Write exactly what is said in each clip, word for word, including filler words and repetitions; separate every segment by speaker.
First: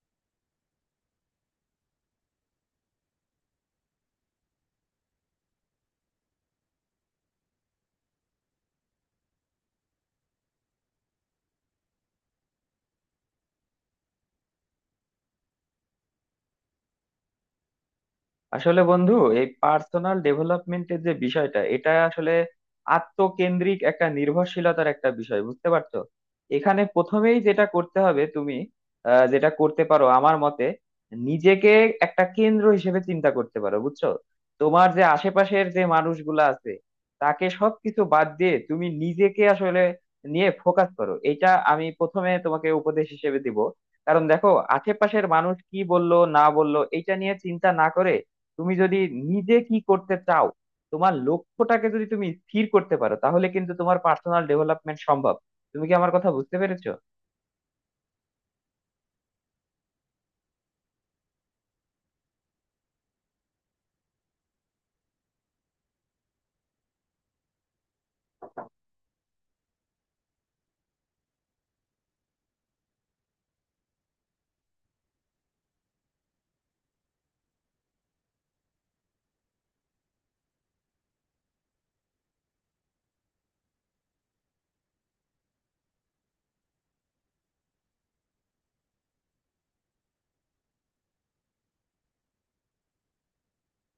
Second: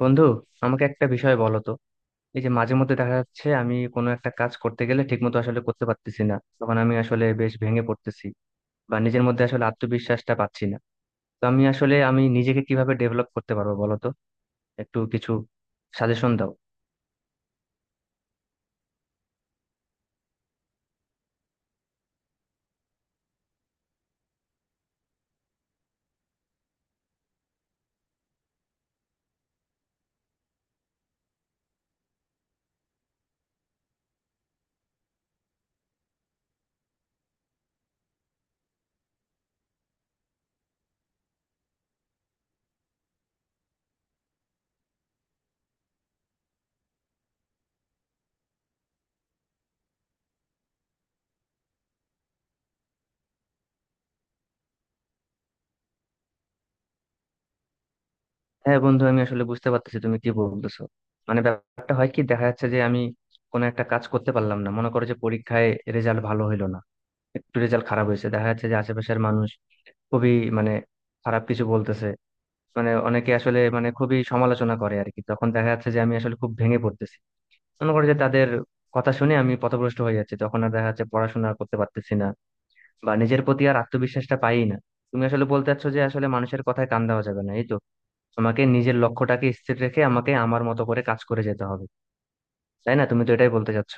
Speaker 1: বন্ধু, আমাকে একটা বিষয় বলো তো। এই যে মাঝে মধ্যে দেখা যাচ্ছে আমি কোনো একটা কাজ করতে গেলে ঠিকমতো আসলে করতে পারতেছি না, তখন আমি আসলে বেশ ভেঙে পড়তেছি বা নিজের মধ্যে আসলে আত্মবিশ্বাসটা পাচ্ছি না। তো আমি আসলে আমি নিজেকে কিভাবে ডেভেলপ করতে পারবো বলো তো, একটু কিছু সাজেশন দাও।
Speaker 2: আসলে বন্ধু, এই পার্সোনাল ডেভেলপমেন্টের যে বিষয়টা, এটা আসলে আত্মকেন্দ্রিক একটা নির্ভরশীলতার একটা বিষয়, বুঝতে পারছো। এখানে প্রথমেই যেটা করতে হবে তুমি আহ, যেটা করতে পারো আমার মতে, নিজেকে একটা কেন্দ্র হিসেবে চিন্তা করতে পারো, বুঝছো। তোমার যে আশেপাশের যে মানুষগুলো আছে তাকে সবকিছু বাদ দিয়ে তুমি নিজেকে আসলে নিয়ে ফোকাস করো, এটা আমি প্রথমে তোমাকে উপদেশ হিসেবে দিব। কারণ দেখো, আশেপাশের মানুষ কি বললো না বললো এটা নিয়ে চিন্তা না করে তুমি যদি নিজে কি করতে চাও, তোমার লক্ষ্যটাকে যদি তুমি স্থির করতে পারো, তাহলে কিন্তু তোমার পার্সোনাল ডেভেলপমেন্ট সম্ভব। তুমি কি আমার কথা বুঝতে পেরেছো?
Speaker 1: হ্যাঁ বন্ধু, আমি আসলে বুঝতে পারতেছি তুমি কি বলতেছো। মানে ব্যাপারটা হয় কি, দেখা যাচ্ছে যে আমি কোনো একটা কাজ করতে পারলাম না, মনে করো যে পরীক্ষায় রেজাল্ট ভালো হইলো না, একটু রেজাল্ট খারাপ হয়েছে। দেখা যাচ্ছে যে আশেপাশের মানুষ খুবই, মানে, খারাপ কিছু বলতেছে। মানে অনেকে আসলে মানে খুবই সমালোচনা করে আর কি। তখন দেখা যাচ্ছে যে আমি আসলে খুব ভেঙে পড়তেছি, মনে করে যে তাদের কথা শুনে আমি পথভ্রষ্ট হয়ে যাচ্ছি। তখন আর দেখা যাচ্ছে পড়াশোনা আর করতে পারতেছি না, বা নিজের প্রতি আর আত্মবিশ্বাসটা পাই না। তুমি আসলে বলতে চাচ্ছ যে আসলে মানুষের কথায় কান দেওয়া যাবে না, এই তো? আমাকে নিজের লক্ষ্যটাকে স্থির রেখে আমাকে আমার মতো করে কাজ করে যেতে হবে, তাই না? তুমি তো এটাই বলতে চাচ্ছ।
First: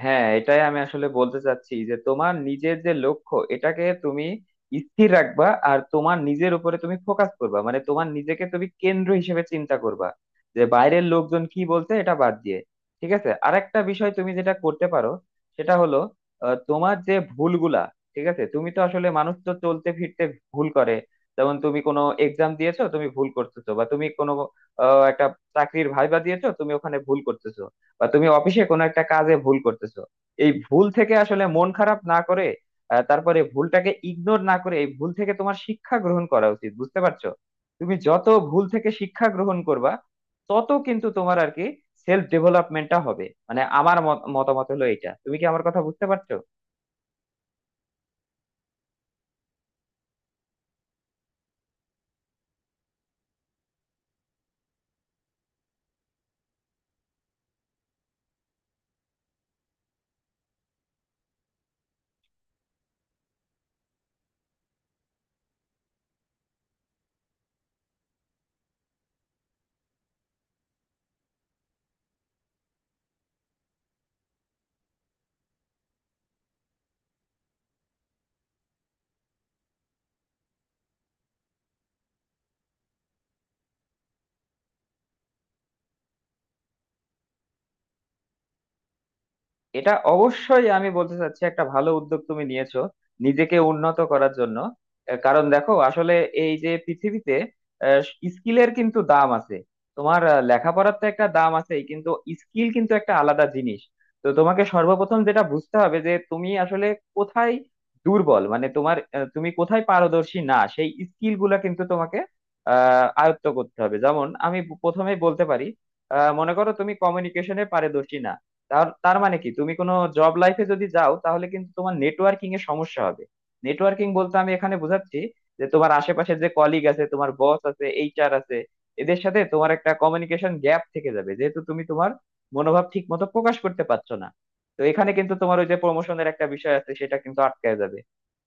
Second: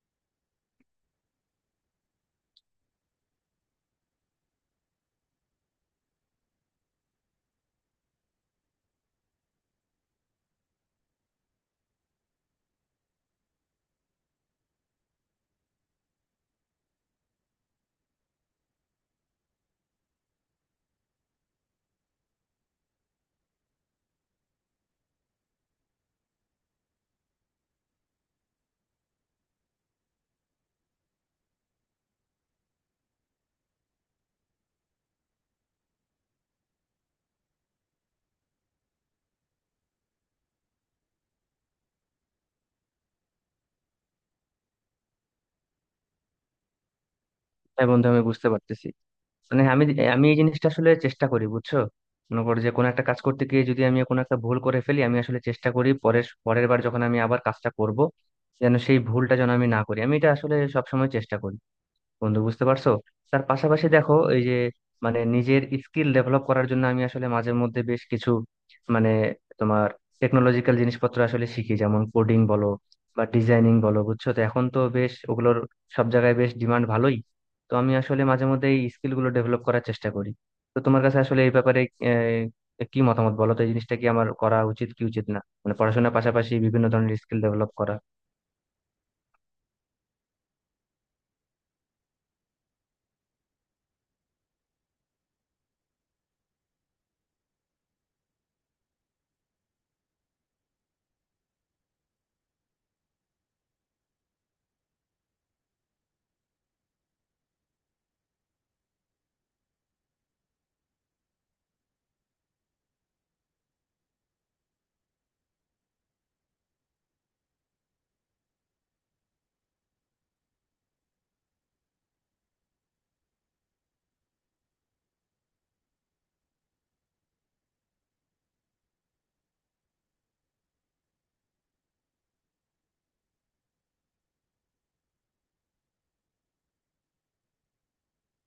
Speaker 2: হ্যাঁ, এটাই আমি আসলে বলতে চাচ্ছি যে তোমার নিজের যে লক্ষ্য, এটাকে তুমি স্থির রাখবা আর তোমার নিজের উপরে তুমি ফোকাস করবা, মানে তোমার নিজেকে তুমি কেন্দ্র হিসেবে চিন্তা করবা, যে বাইরের লোকজন কি বলছে এটা বাদ দিয়ে। ঠিক আছে, আরেকটা বিষয় তুমি যেটা করতে পারো সেটা হলো আহ, তোমার যে ভুলগুলা। ঠিক আছে, তুমি তো আসলে মানুষ, তো চলতে ফিরতে ভুল করে। যেমন তুমি কোনো এক্সাম দিয়েছো, তুমি ভুল করতেছো, বা তুমি কোনো আহ, একটা চাকরির ভাইবা দিয়েছো, তুমি ওখানে ভুল করতেছো, বা তুমি অফিসে কোনো একটা কাজে ভুল করতেছো। এই ভুল থেকে আসলে মন খারাপ না করে, আহ, তারপরে ভুলটাকে ইগনোর না করে এই ভুল থেকে তোমার শিক্ষা গ্রহণ করা উচিত, বুঝতে পারছো। তুমি যত ভুল থেকে শিক্ষা গ্রহণ করবা, তত কিন্তু তোমার আর কি সেলফ ডেভেলপমেন্টটা হবে, মানে আমার মত- মতামত হলো এটা। তুমি কি আমার কথা বুঝতে পারছো?
Speaker 1: হ্যাঁ বন্ধু, আমি বুঝতে পারতেছি। মানে আমি আমি এই জিনিসটা আসলে চেষ্টা করি বুঝছো। মনে করো যে কোনো একটা কাজ করতে গিয়ে যদি আমি কোনো একটা ভুল করে ফেলি, আমি আসলে চেষ্টা করি পরের পরের বার যখন আমি আবার কাজটা করব যেন সেই ভুলটা যেন আমি না করি। আমি এটা আসলে সবসময় চেষ্টা করি বন্ধু, বুঝতে পারছো। তার পাশাপাশি দেখো, এই যে মানে নিজের স্কিল ডেভেলপ করার জন্য আমি আসলে মাঝে মধ্যে বেশ কিছু মানে তোমার টেকনোলজিক্যাল জিনিসপত্র আসলে শিখি। যেমন কোডিং বলো বা ডিজাইনিং বলো, বুঝছো তো, এখন তো বেশ ওগুলোর সব জায়গায় বেশ ডিমান্ড ভালোই। তো আমি আসলে মাঝে মধ্যে এই স্কিল গুলো ডেভেলপ করার চেষ্টা করি। তো তোমার কাছে আসলে এই ব্যাপারে আহ, কি মতামত বলো তো? এই জিনিসটা কি আমার করা উচিত কি উচিত না, মানে পড়াশোনার পাশাপাশি বিভিন্ন ধরনের স্কিল ডেভেলপ করা।
Speaker 2: এটা অবশ্যই আমি বলতে চাচ্ছি, একটা ভালো উদ্যোগ তুমি নিয়েছো নিজেকে উন্নত করার জন্য। আহ, কারণ দেখো, আসলে এই যে পৃথিবীতে স্কিলের কিন্তু দাম আছে। তোমার আহ, লেখাপড়ার তো একটা দাম আছেই, কিন্তু স্কিল কিন্তু একটা আলাদা জিনিস। তো তোমাকে সর্বপ্রথম যেটা বুঝতে হবে যে তুমি আসলে কোথায় দুর্বল, মানে তোমার আহ, তুমি কোথায় পারদর্শী না, সেই স্কিল গুলা কিন্তু তোমাকে আহ আয়ত্ত করতে হবে। যেমন আমি প্রথমেই বলতে পারি, আহ মনে করো তুমি কমিউনিকেশনে পারদর্শী না। তার তার মানে কি, তুমি কোনো জব লাইফে যদি যাও তাহলে কিন্তু তোমার নেটওয়ার্কিং এ সমস্যা হবে। নেটওয়ার্কিং বলতে আমি এখানে বোঝাচ্ছি যে তোমার আশেপাশে যে কলিগ আছে, তোমার বস আছে, এইচআর আছে, এদের সাথে তোমার একটা কমিউনিকেশন গ্যাপ থেকে যাবে, যেহেতু তুমি তোমার মনোভাব ঠিক মতো প্রকাশ করতে পারছো না। তো এখানে কিন্তু তোমার ওই যে প্রমোশনের একটা বিষয় আছে, সেটা কিন্তু আটকায় যাবে।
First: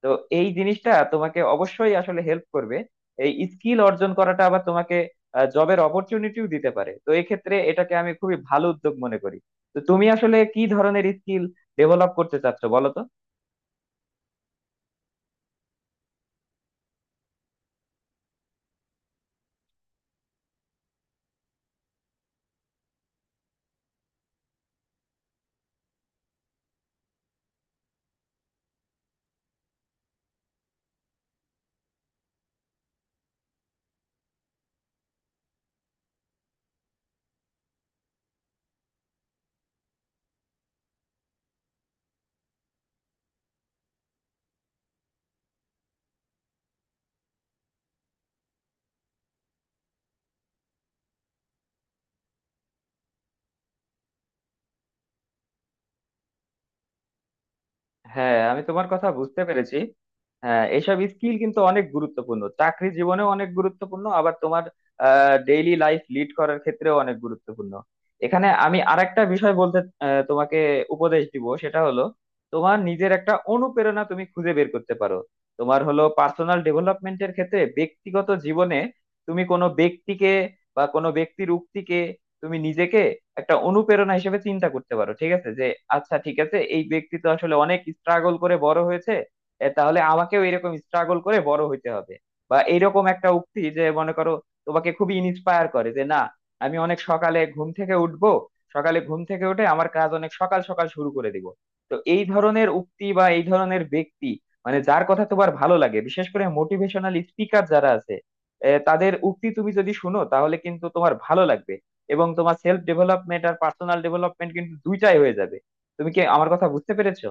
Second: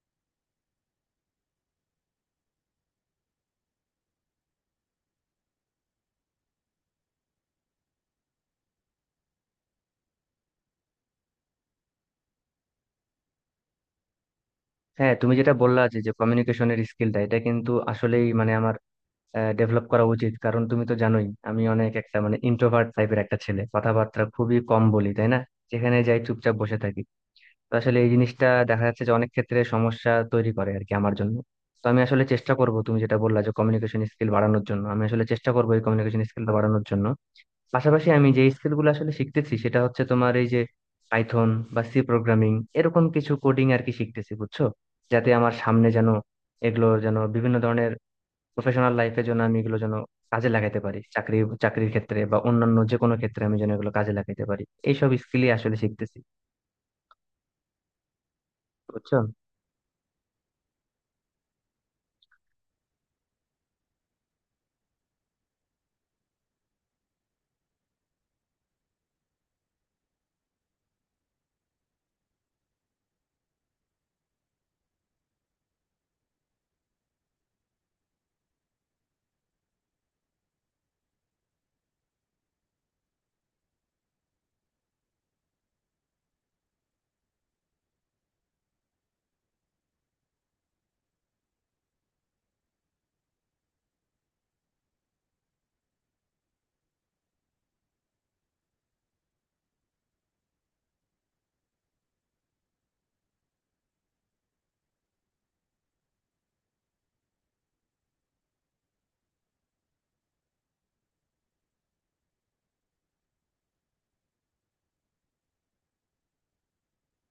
Speaker 2: তো এই জিনিসটা তোমাকে অবশ্যই আসলে হেল্প করবে, এই স্কিল অর্জন করাটা। আবার তোমাকে জবের অপরচুনিটিও দিতে পারে, তো এক্ষেত্রে এটাকে আমি খুবই ভালো উদ্যোগ মনে করি। তো তুমি আসলে কি ধরনের স্কিল ডেভেলপ করতে চাচ্ছো বলো তো?
Speaker 1: হ্যাঁ, তুমি যেটা বললা যে যে কমিউনিকেশনের স্কিলটা, এটা কিন্তু আসলেই মানে আমার ডেভেলপ করা উচিত। কারণ তুমি তো জানোই আমি অনেক একটা মানে ইন্ট্রোভার্ট টাইপের একটা ছেলে, কথাবার্তা খুবই কম বলি তাই না। যেখানে যাই চুপচাপ বসে থাকি। তো আসলে এই জিনিসটা দেখা যাচ্ছে যে অনেক ক্ষেত্রে সমস্যা তৈরি করে আর কি আমার জন্য। তো আমি আসলে চেষ্টা করব, তুমি যেটা বললা যে কমিউনিকেশন স্কিল বাড়ানোর জন্য, আমি আসলে চেষ্টা করবো এই কমিউনিকেশন স্কিলটা বাড়ানোর জন্য। পাশাপাশি আমি যে স্কিল গুলো আসলে শিখতেছি সেটা হচ্ছে তোমার এই যে পাইথন বা সি প্রোগ্রামিং, এরকম কিছু কোডিং আর কি শিখতেছি বুঝছো। যাতে আমার সামনে যেন এগুলো যেন বিভিন্ন ধরনের প্রফেশনাল লাইফের জন্য আমি এগুলো যেন কাজে লাগাইতে পারি, চাকরি চাকরির ক্ষেত্রে বা অন্যান্য যে কোনো ক্ষেত্রে আমি যেন এগুলো কাজে লাগাইতে পারি। এইসব স্কিলই আসলে শিখতেছি
Speaker 2: হ্যাঁ, আমি তোমার কথা
Speaker 1: বুঝছো।
Speaker 2: বুঝতে পেরেছি। হ্যাঁ, এইসব স্কিল কিন্তু অনেক গুরুত্বপূর্ণ, চাকরি জীবনেও অনেক গুরুত্বপূর্ণ, আবার তোমার ডেইলি লাইফ লিড করার ক্ষেত্রেও অনেক গুরুত্বপূর্ণ। এখানে আমি আরেকটা বিষয় বলতে আহ, তোমাকে উপদেশ দিব, সেটা হলো তোমার নিজের একটা অনুপ্রেরণা তুমি খুঁজে বের করতে পারো। তোমার হলো পার্সোনাল ডেভেলপমেন্টের ক্ষেত্রে ব্যক্তিগত জীবনে তুমি কোনো ব্যক্তিকে বা কোনো ব্যক্তির উক্তিকে তুমি নিজেকে একটা অনুপ্রেরণা হিসেবে চিন্তা করতে পারো, ঠিক আছে। যে আচ্ছা, ঠিক আছে, এই ব্যক্তি তো আসলে অনেক স্ট্রাগল করে বড় হয়েছে, এ তাহলে আমাকেও এরকম স্ট্রাগল করে বড় হইতে হবে। বা এইরকম একটা উক্তি যে, মনে করো, তোমাকে খুবই ইন্সপায়ার করে যে না, আমি অনেক সকালে ঘুম থেকে উঠবো, সকালে ঘুম থেকে উঠে আমার কাজ অনেক সকাল সকাল শুরু করে দিব। তো এই ধরনের উক্তি বা এই ধরনের ব্যক্তি, মানে যার কথা তোমার ভালো লাগে, বিশেষ করে মোটিভেশনাল স্পিকার যারা আছে এ, তাদের উক্তি তুমি যদি শুনো তাহলে কিন্তু তোমার ভালো লাগবে, এবং তোমার সেলফ ডেভেলপমেন্ট আর পার্সোনাল ডেভেলপমেন্ট কিন্তু দুইটাই হয়ে যাবে। তুমি কি আমার কথা বুঝতে পেরেছো?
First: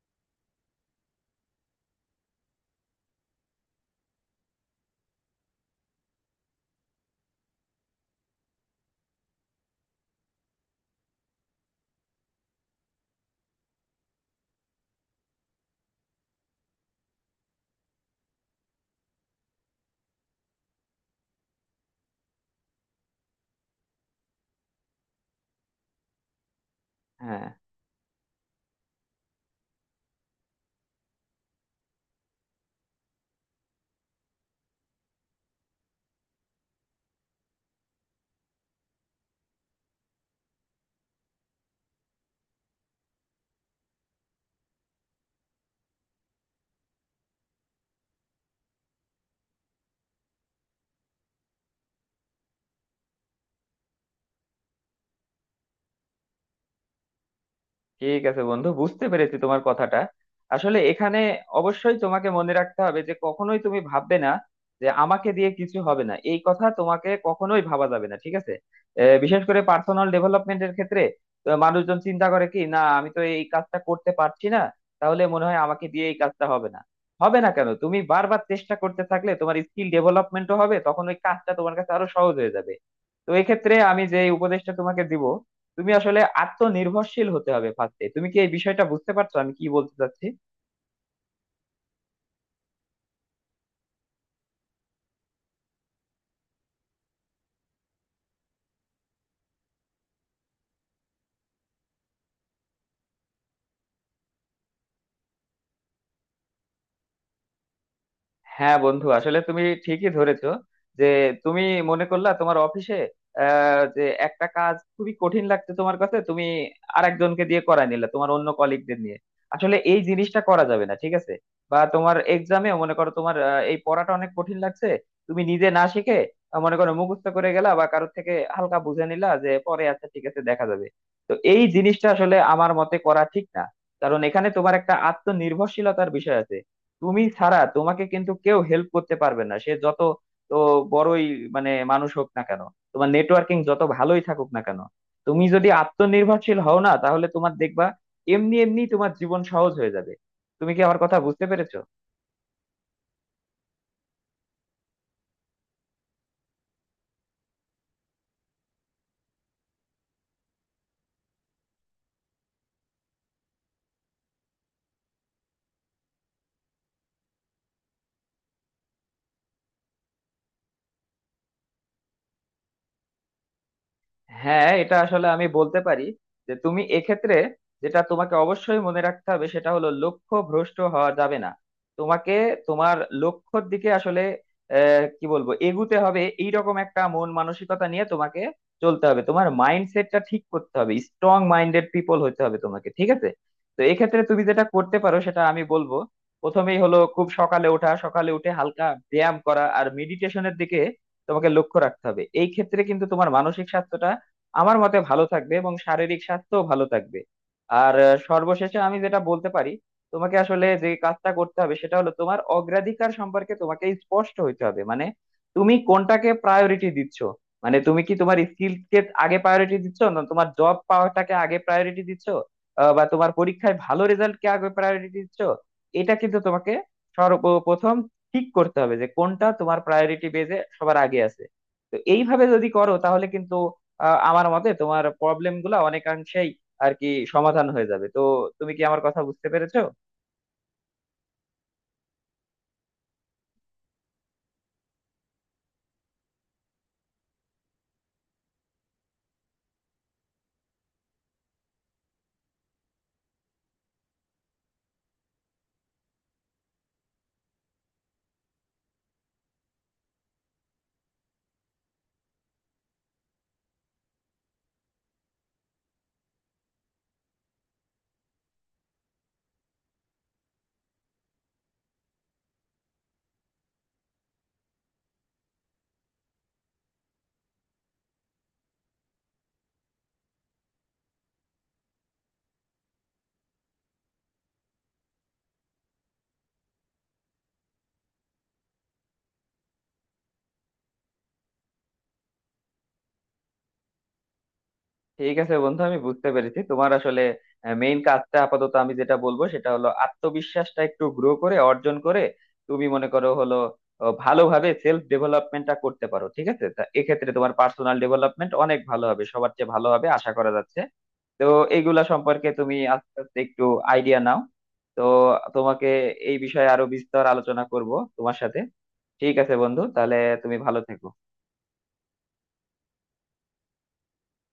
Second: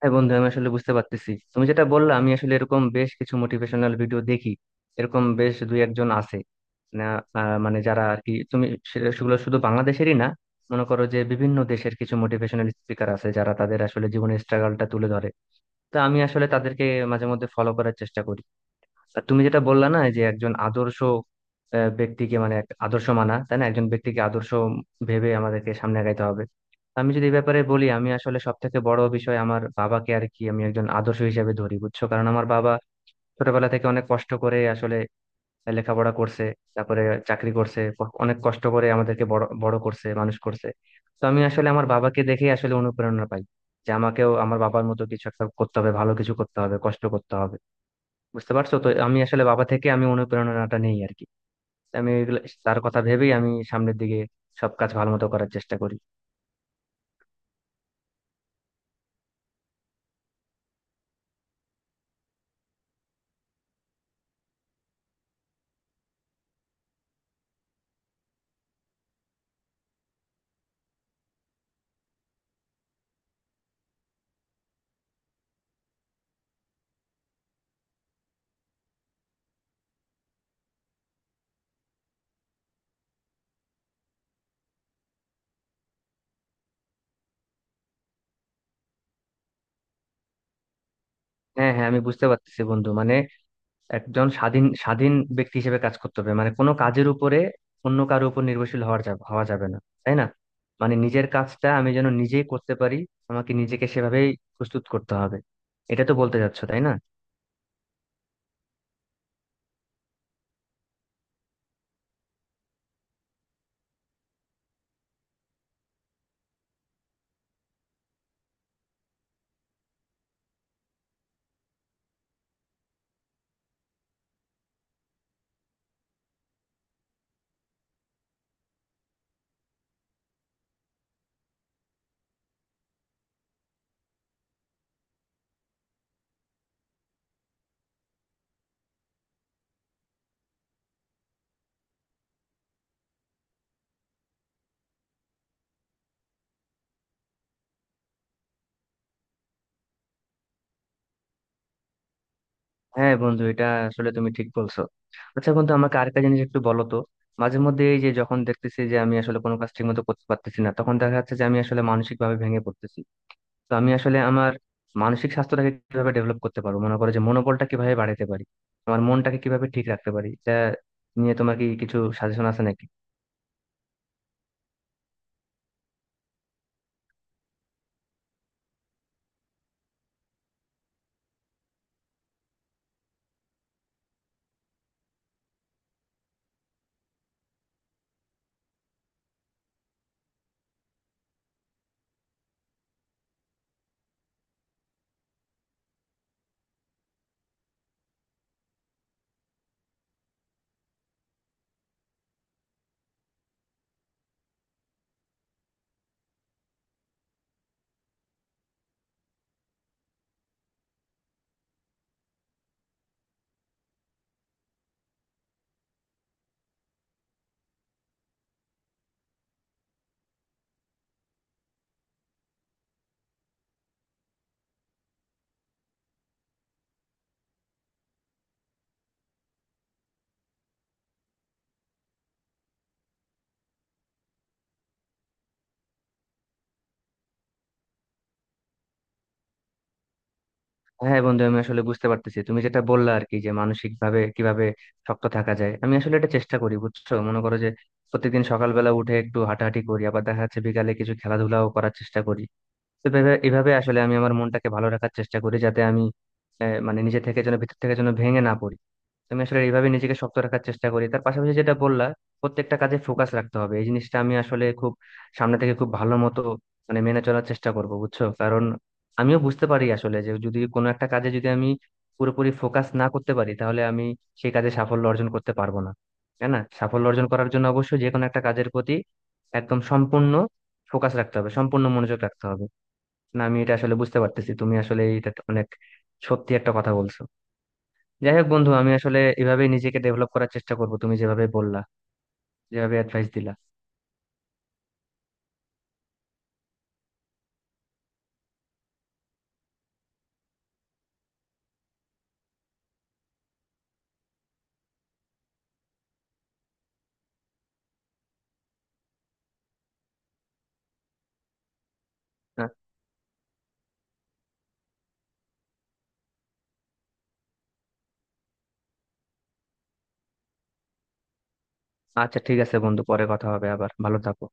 Speaker 1: হ্যাঁ বন্ধু, আমি আসলে বুঝতে পারতেছি তুমি যেটা বললা। আমি আসলে এরকম বেশ কিছু মোটিভেশনাল ভিডিও দেখি, এরকম বেশ দুই একজন আছে, না, আহ, মানে যারা আর কি তুমি, সে- সেগুলো শুধু বাংলাদেশেরই না। মনে করো যে বিভিন্ন দেশের কিছু মোটিভেশনাল স্পিকার আছে যারা তাদের আসলে জীবনের স্ট্রাগলটা তুলে ধরে। তো আমি আসলে তাদেরকে মাঝে মধ্যে ফলো করার চেষ্টা করি। আর তুমি যেটা বললা না যে একজন আদর্শ আহ, ব্যক্তিকে, মানে এক আদর্শ মানা তাই না, একজন ব্যক্তিকে আদর্শ ভেবে আমাদেরকে সামনে আগাইতে হবে। আমি যদি এই
Speaker 2: হ্যাঁ,
Speaker 1: ব্যাপারে বলি, আমি আসলে সব থেকে বড় বিষয়, আমার বাবাকে আর কি আমি একজন আদর্শ হিসেবে ধরি, বুঝছো। কারণ আমার বাবা ছোটবেলা থেকে অনেক কষ্ট করে আসলে লেখাপড়া করছে, তারপরে চাকরি করছে, ক- অনেক কষ্ট করে আমাদেরকে বড় বড় করছে, মানুষ করছে। তো আমি আসলে আমার বাবাকে দেখেই আসলে অনুপ্রেরণা পাই যে আমাকেও আমার বাবার মতো কিছু একটা করতে হবে, ভালো কিছু করতে হবে, কষ্ট করতে হবে, বুঝতে পারছো। তো আমি আসলে বাবা থেকে আমি অনুপ্রেরণাটা নেই আর কি। আমি এগুলো, তার কথা ভেবেই আমি সামনের দিকে সব কাজ ভালো মতো করার চেষ্টা করি।
Speaker 2: ঠিক আছে বন্ধু, বুঝতে পেরেছি তোমার কথাটা। আসলে এখানে অবশ্যই তোমাকে মনে রাখতে হবে যে কখনোই তুমি ভাববে না যে আমাকে দিয়ে কিছু হবে না, এই কথা তোমাকে কখনোই ভাবা যাবে না, ঠিক আছে। আহ, বিশেষ করে পার্সোনাল ডেভেলপমেন্টের ক্ষেত্রে। তো মানুষজন চিন্তা করে কি না, আমি তো এই কাজটা করতে পারছি না, তাহলে মনে হয় আমাকে দিয়ে এই কাজটা হবে না। হবে না কেন? তুমি বারবার চেষ্টা করতে থাকলে তোমার স্কিল ডেভেলপমেন্টও হবে, তখন ওই কাজটা তোমার কাছে আরো সহজ হয়ে যাবে। তো এক্ষেত্রে আমি যে উপদেশটা তোমাকে দিব, তুমি আসলে আত্মনির্ভরশীল হতে হবে ফার্স্টে। তুমি কি এই বিষয়টা বুঝতে পারছো আমি কি বলতে চাচ্ছি?
Speaker 1: হ্যাঁ হ্যাঁ, আমি বুঝতে পারতেছি বন্ধু। মানে একজন স্বাধীন স্বাধীন ব্যক্তি হিসেবে কাজ করতে হবে। মানে কোনো কাজের উপরে অন্য কারো উপর নির্ভরশীল হওয়া যাবে হওয়া যাবে না, তাই না। মানে নিজের কাজটা আমি যেন নিজেই করতে পারি, আমাকে নিজেকে সেভাবেই প্রস্তুত করতে হবে। এটা তো বলতে চাচ্ছো তাই না?
Speaker 2: হ্যাঁ বন্ধু, আসলে তুমি ঠিকই ধরেছো। যে তুমি মনে করলা তোমার অফিসে আহ, যে একটা কাজ খুবই কঠিন লাগছে তোমার কাছে, তুমি আরেকজনকে দিয়ে করায় নিলে তোমার অন্য কলিগদের নিয়ে, আসলে এই জিনিসটা করা যাবে না, ঠিক আছে। বা তোমার এক্সামে মনে করো তোমার আহ, এই পড়াটা অনেক কঠিন লাগছে, তুমি নিজে না শিখে আহ, মনে করো মুখস্থ করে গেলা বা কারোর থেকে হালকা বুঝে নিলা যে পরে আচ্ছা ঠিক আছে দেখা যাবে। তো এই জিনিসটা আসলে আমার মতে করা ঠিক না, কারণ এখানে তোমার একটা আত্মনির্ভরশীলতার বিষয় আছে। তুমি ছাড়া তোমাকে কিন্তু কেউ হেল্প করতে পারবে না, সে যত তো বড়ই মানে মানুষ হোক না কেন, তোমার নেটওয়ার্কিং যত ভালোই থাকুক না কেন, তুমি যদি আত্মনির্ভরশীল হও না, তাহলে তোমার দেখবা এমনি এমনি তোমার জীবন সহজ হয়ে যাবে। তুমি কি আমার কথা বুঝতে পেরেছো?
Speaker 1: হ্যাঁ বন্ধু, এটা আসলে তুমি ঠিক বলছো। আচ্ছা বন্ধু, আমাকে আরেকটা জিনিস একটু বলো তো। মাঝে মধ্যে এই যে যখন দেখতেছি যে আমি আসলে কোনো কাজ ঠিক মতো করতে পারতেছি না, তখন দেখা যাচ্ছে যে আমি আসলে মানসিক ভাবে ভেঙে পড়তেছি। তো আমি আসলে আমার মানসিক স্বাস্থ্যটাকে কিভাবে ডেভেলপ করতে পারবো, মনে করো যে মনোবলটা কিভাবে বাড়াতে পারি, আমার মনটাকে কিভাবে ঠিক রাখতে পারি, এটা নিয়ে তোমার কি কিছু সাজেশন আছে নাকি?
Speaker 2: হ্যাঁ, এটা আসলে আমি বলতে পারি যে তুমি এক্ষেত্রে যেটা তোমাকে অবশ্যই মনে রাখতে হবে সেটা হলো, লক্ষ্য ভ্রষ্ট হওয়া যাবে না। তোমাকে তোমার লক্ষ্যর দিকে আসলে আহ, কি বলবো, এগুতে হবে, এইরকম একটা মন মানসিকতা নিয়ে তোমাকে চলতে হবে। তোমার মাইন্ডসেটটা ঠিক করতে হবে, স্ট্রং মাইন্ডেড পিপল হতে হবে তোমাকে, ঠিক আছে। তো এক্ষেত্রে তুমি যেটা করতে পারো সেটা আমি বলবো, প্রথমেই হলো খুব সকালে ওঠা, সকালে উঠে হালকা ব্যায়াম করা আর মেডিটেশনের দিকে তোমাকে লক্ষ্য রাখতে হবে। এই ক্ষেত্রে কিন্তু তোমার মানসিক স্বাস্থ্যটা আমার মতে ভালো থাকবে এবং শারীরিক স্বাস্থ্য ভালো থাকবে। আর আহ, সর্বশেষে আমি যেটা বলতে পারি, তোমাকে আসলে যে কাজটা করতে হবে সেটা হলো তোমার অগ্রাধিকার সম্পর্কে তোমাকে স্পষ্ট হইতে হবে, মানে তুমি কোনটাকে প্রায়োরিটি দিচ্ছ, মানে তুমি কি তোমার স্কিলকে আগে প্রায়োরিটি দিচ্ছ, না তোমার জব পাওয়াটাকে আগে প্রায়োরিটি দিচ্ছ, আহ, বা তোমার পরীক্ষায় ভালো রেজাল্টকে আগে প্রায়োরিটি দিচ্ছ। এটা কিন্তু তোমাকে সর্বপ্রথম ঠিক করতে হবে যে কোনটা তোমার প্রায়োরিটি বেজে সবার আগে আছে। তো এইভাবে যদি করো তাহলে কিন্তু আহ, আমার মতে তোমার প্রবলেম গুলা অনেকাংশেই আর কি সমাধান হয়ে যাবে। তো তুমি কি আমার কথা বুঝতে পেরেছো?
Speaker 1: হ্যাঁ বন্ধু, আমি আসলে বুঝতে পারতেছি তুমি যেটা বললা আর কি, যে মানসিক ভাবে কিভাবে শক্ত থাকা যায়। আমি আসলে এটা চেষ্টা করি বুঝছো। মনে করো যে প্রত্যেকদিন সকালবেলা উঠে একটু হাঁটাহাঁটি করি, আবার দেখা যাচ্ছে বিকালে কিছু খেলাধুলাও করার চেষ্টা করি। তো এভাবে এভাবে আসলে আমি আমার মনটাকে ভালো রাখার চেষ্টা করি, যাতে আমি আহ, মানে নিজে থেকে যেন ভিতর থেকে যেন ভেঙে না পড়ি। তো আমি আসলে এইভাবে নিজেকে শক্ত রাখার চেষ্টা করি। তার পাশাপাশি যেটা বললা, প্রত্যেকটা কাজে ফোকাস রাখতে হবে, এই জিনিসটা আমি আসলে খুব সামনে থেকে খুব ভালো মতো মানে মেনে চলার চেষ্টা করব বুঝছো। কারণ আমিও বুঝতে পারি আসলে যে যদি কোনো একটা কাজে যদি আমি পুরোপুরি ফোকাস না করতে পারি তাহলে আমি সেই কাজে সাফল্য অর্জন করতে পারবো না, তাই না? সাফল্য অর্জন করার জন্য অবশ্যই যে কোনো একটা কাজের প্রতি একদম সম্পূর্ণ ফোকাস রাখতে হবে, সম্পূর্ণ মনোযোগ রাখতে হবে। না, আমি এটা আসলে বুঝতে পারতেছি, তুমি আসলে এটা অনেক সত্যি একটা কথা বলছো। যাই হোক বন্ধু, আমি আসলে এভাবেই নিজেকে ডেভেলপ করার চেষ্টা করব তুমি যেভাবে বললা, যেভাবে অ্যাডভাইস দিলা।
Speaker 2: ঠিক আছে বন্ধু, আমি বুঝতে পেরেছি। তোমার আসলে মেইন কাজটা আপাতত আমি যেটা বলবো সেটা হলো আত্মবিশ্বাসটা একটু গ্রো করে, অর্জন করে তুমি মনে করো হলো আহ, ভালোভাবে সেলফ ডেভেলপমেন্টটা করতে পারো, ঠিক আছে। তা এক্ষেত্রে তোমার পার্সোনাল ডেভেলপমেন্ট অনেক ভালো হবে, সবার চেয়ে ভালো হবে আশা করা যাচ্ছে। তো এইগুলা সম্পর্কে
Speaker 1: হ্যাঁ
Speaker 2: তুমি আস্তে আস্তে একটু আইডিয়া নাও। তো তোমাকে এই বিষয়ে আরো বিস্তর আলোচনা করব তোমার সাথে। ঠিক আছে বন্ধু, তাহলে তুমি ভালো থেকো।
Speaker 1: আচ্ছা, ঠিক আছে বন্ধু, পরে কথা হবে আবার। ভালো থাকো।